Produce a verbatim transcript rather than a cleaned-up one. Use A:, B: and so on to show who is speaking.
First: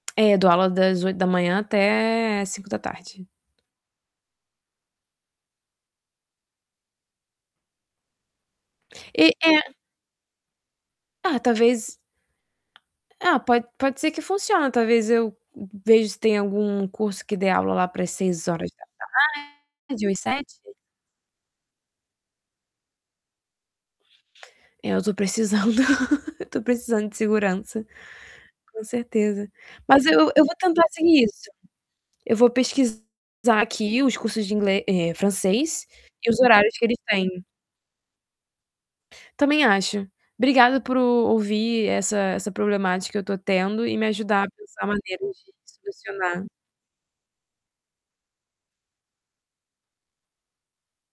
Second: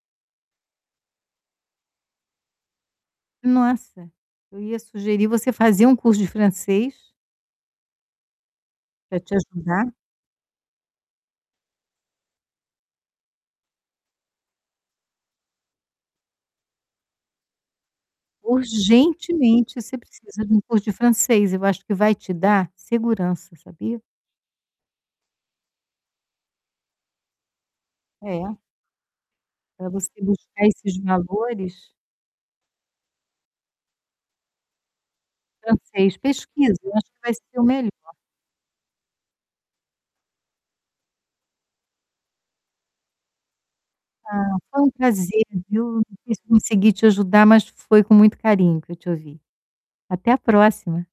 A: É, dou aula das oito da manhã até cinco da tarde.
B: Nossa, eu ia sugerir você fazer um curso de francês
A: E
B: Para te
A: é.
B: ajudar.
A: Ah talvez Ah, pode pode ser que funciona talvez, eu vejo se tem algum curso que dê aula lá para as seis horas da
B: Urgentemente você
A: tarde ou às
B: precisa de
A: sete.
B: um curso de francês, eu acho que vai te dar segurança, sabia.
A: É eu tô precisando, tô precisando de segurança,
B: É.
A: com certeza.
B: Para
A: Mas
B: você
A: eu eu vou
B: buscar
A: tentar
B: esses
A: seguir isso.
B: valores.
A: Eu vou pesquisar aqui os cursos de inglês, eh, francês,
B: Francês,
A: e os horários
B: pesquisa,
A: que
B: eu
A: eles
B: acho que vai
A: têm.
B: ser o melhor.
A: Também acho, obrigada por ouvir essa essa problemática que eu tô tendo e me ajudar a
B: Ah, foi
A: pensar
B: um
A: maneiras
B: prazer,
A: de
B: viu. Não sei se
A: solucionar.
B: consegui te ajudar mas foi com muito carinho que eu te ouvi. Até a próxima.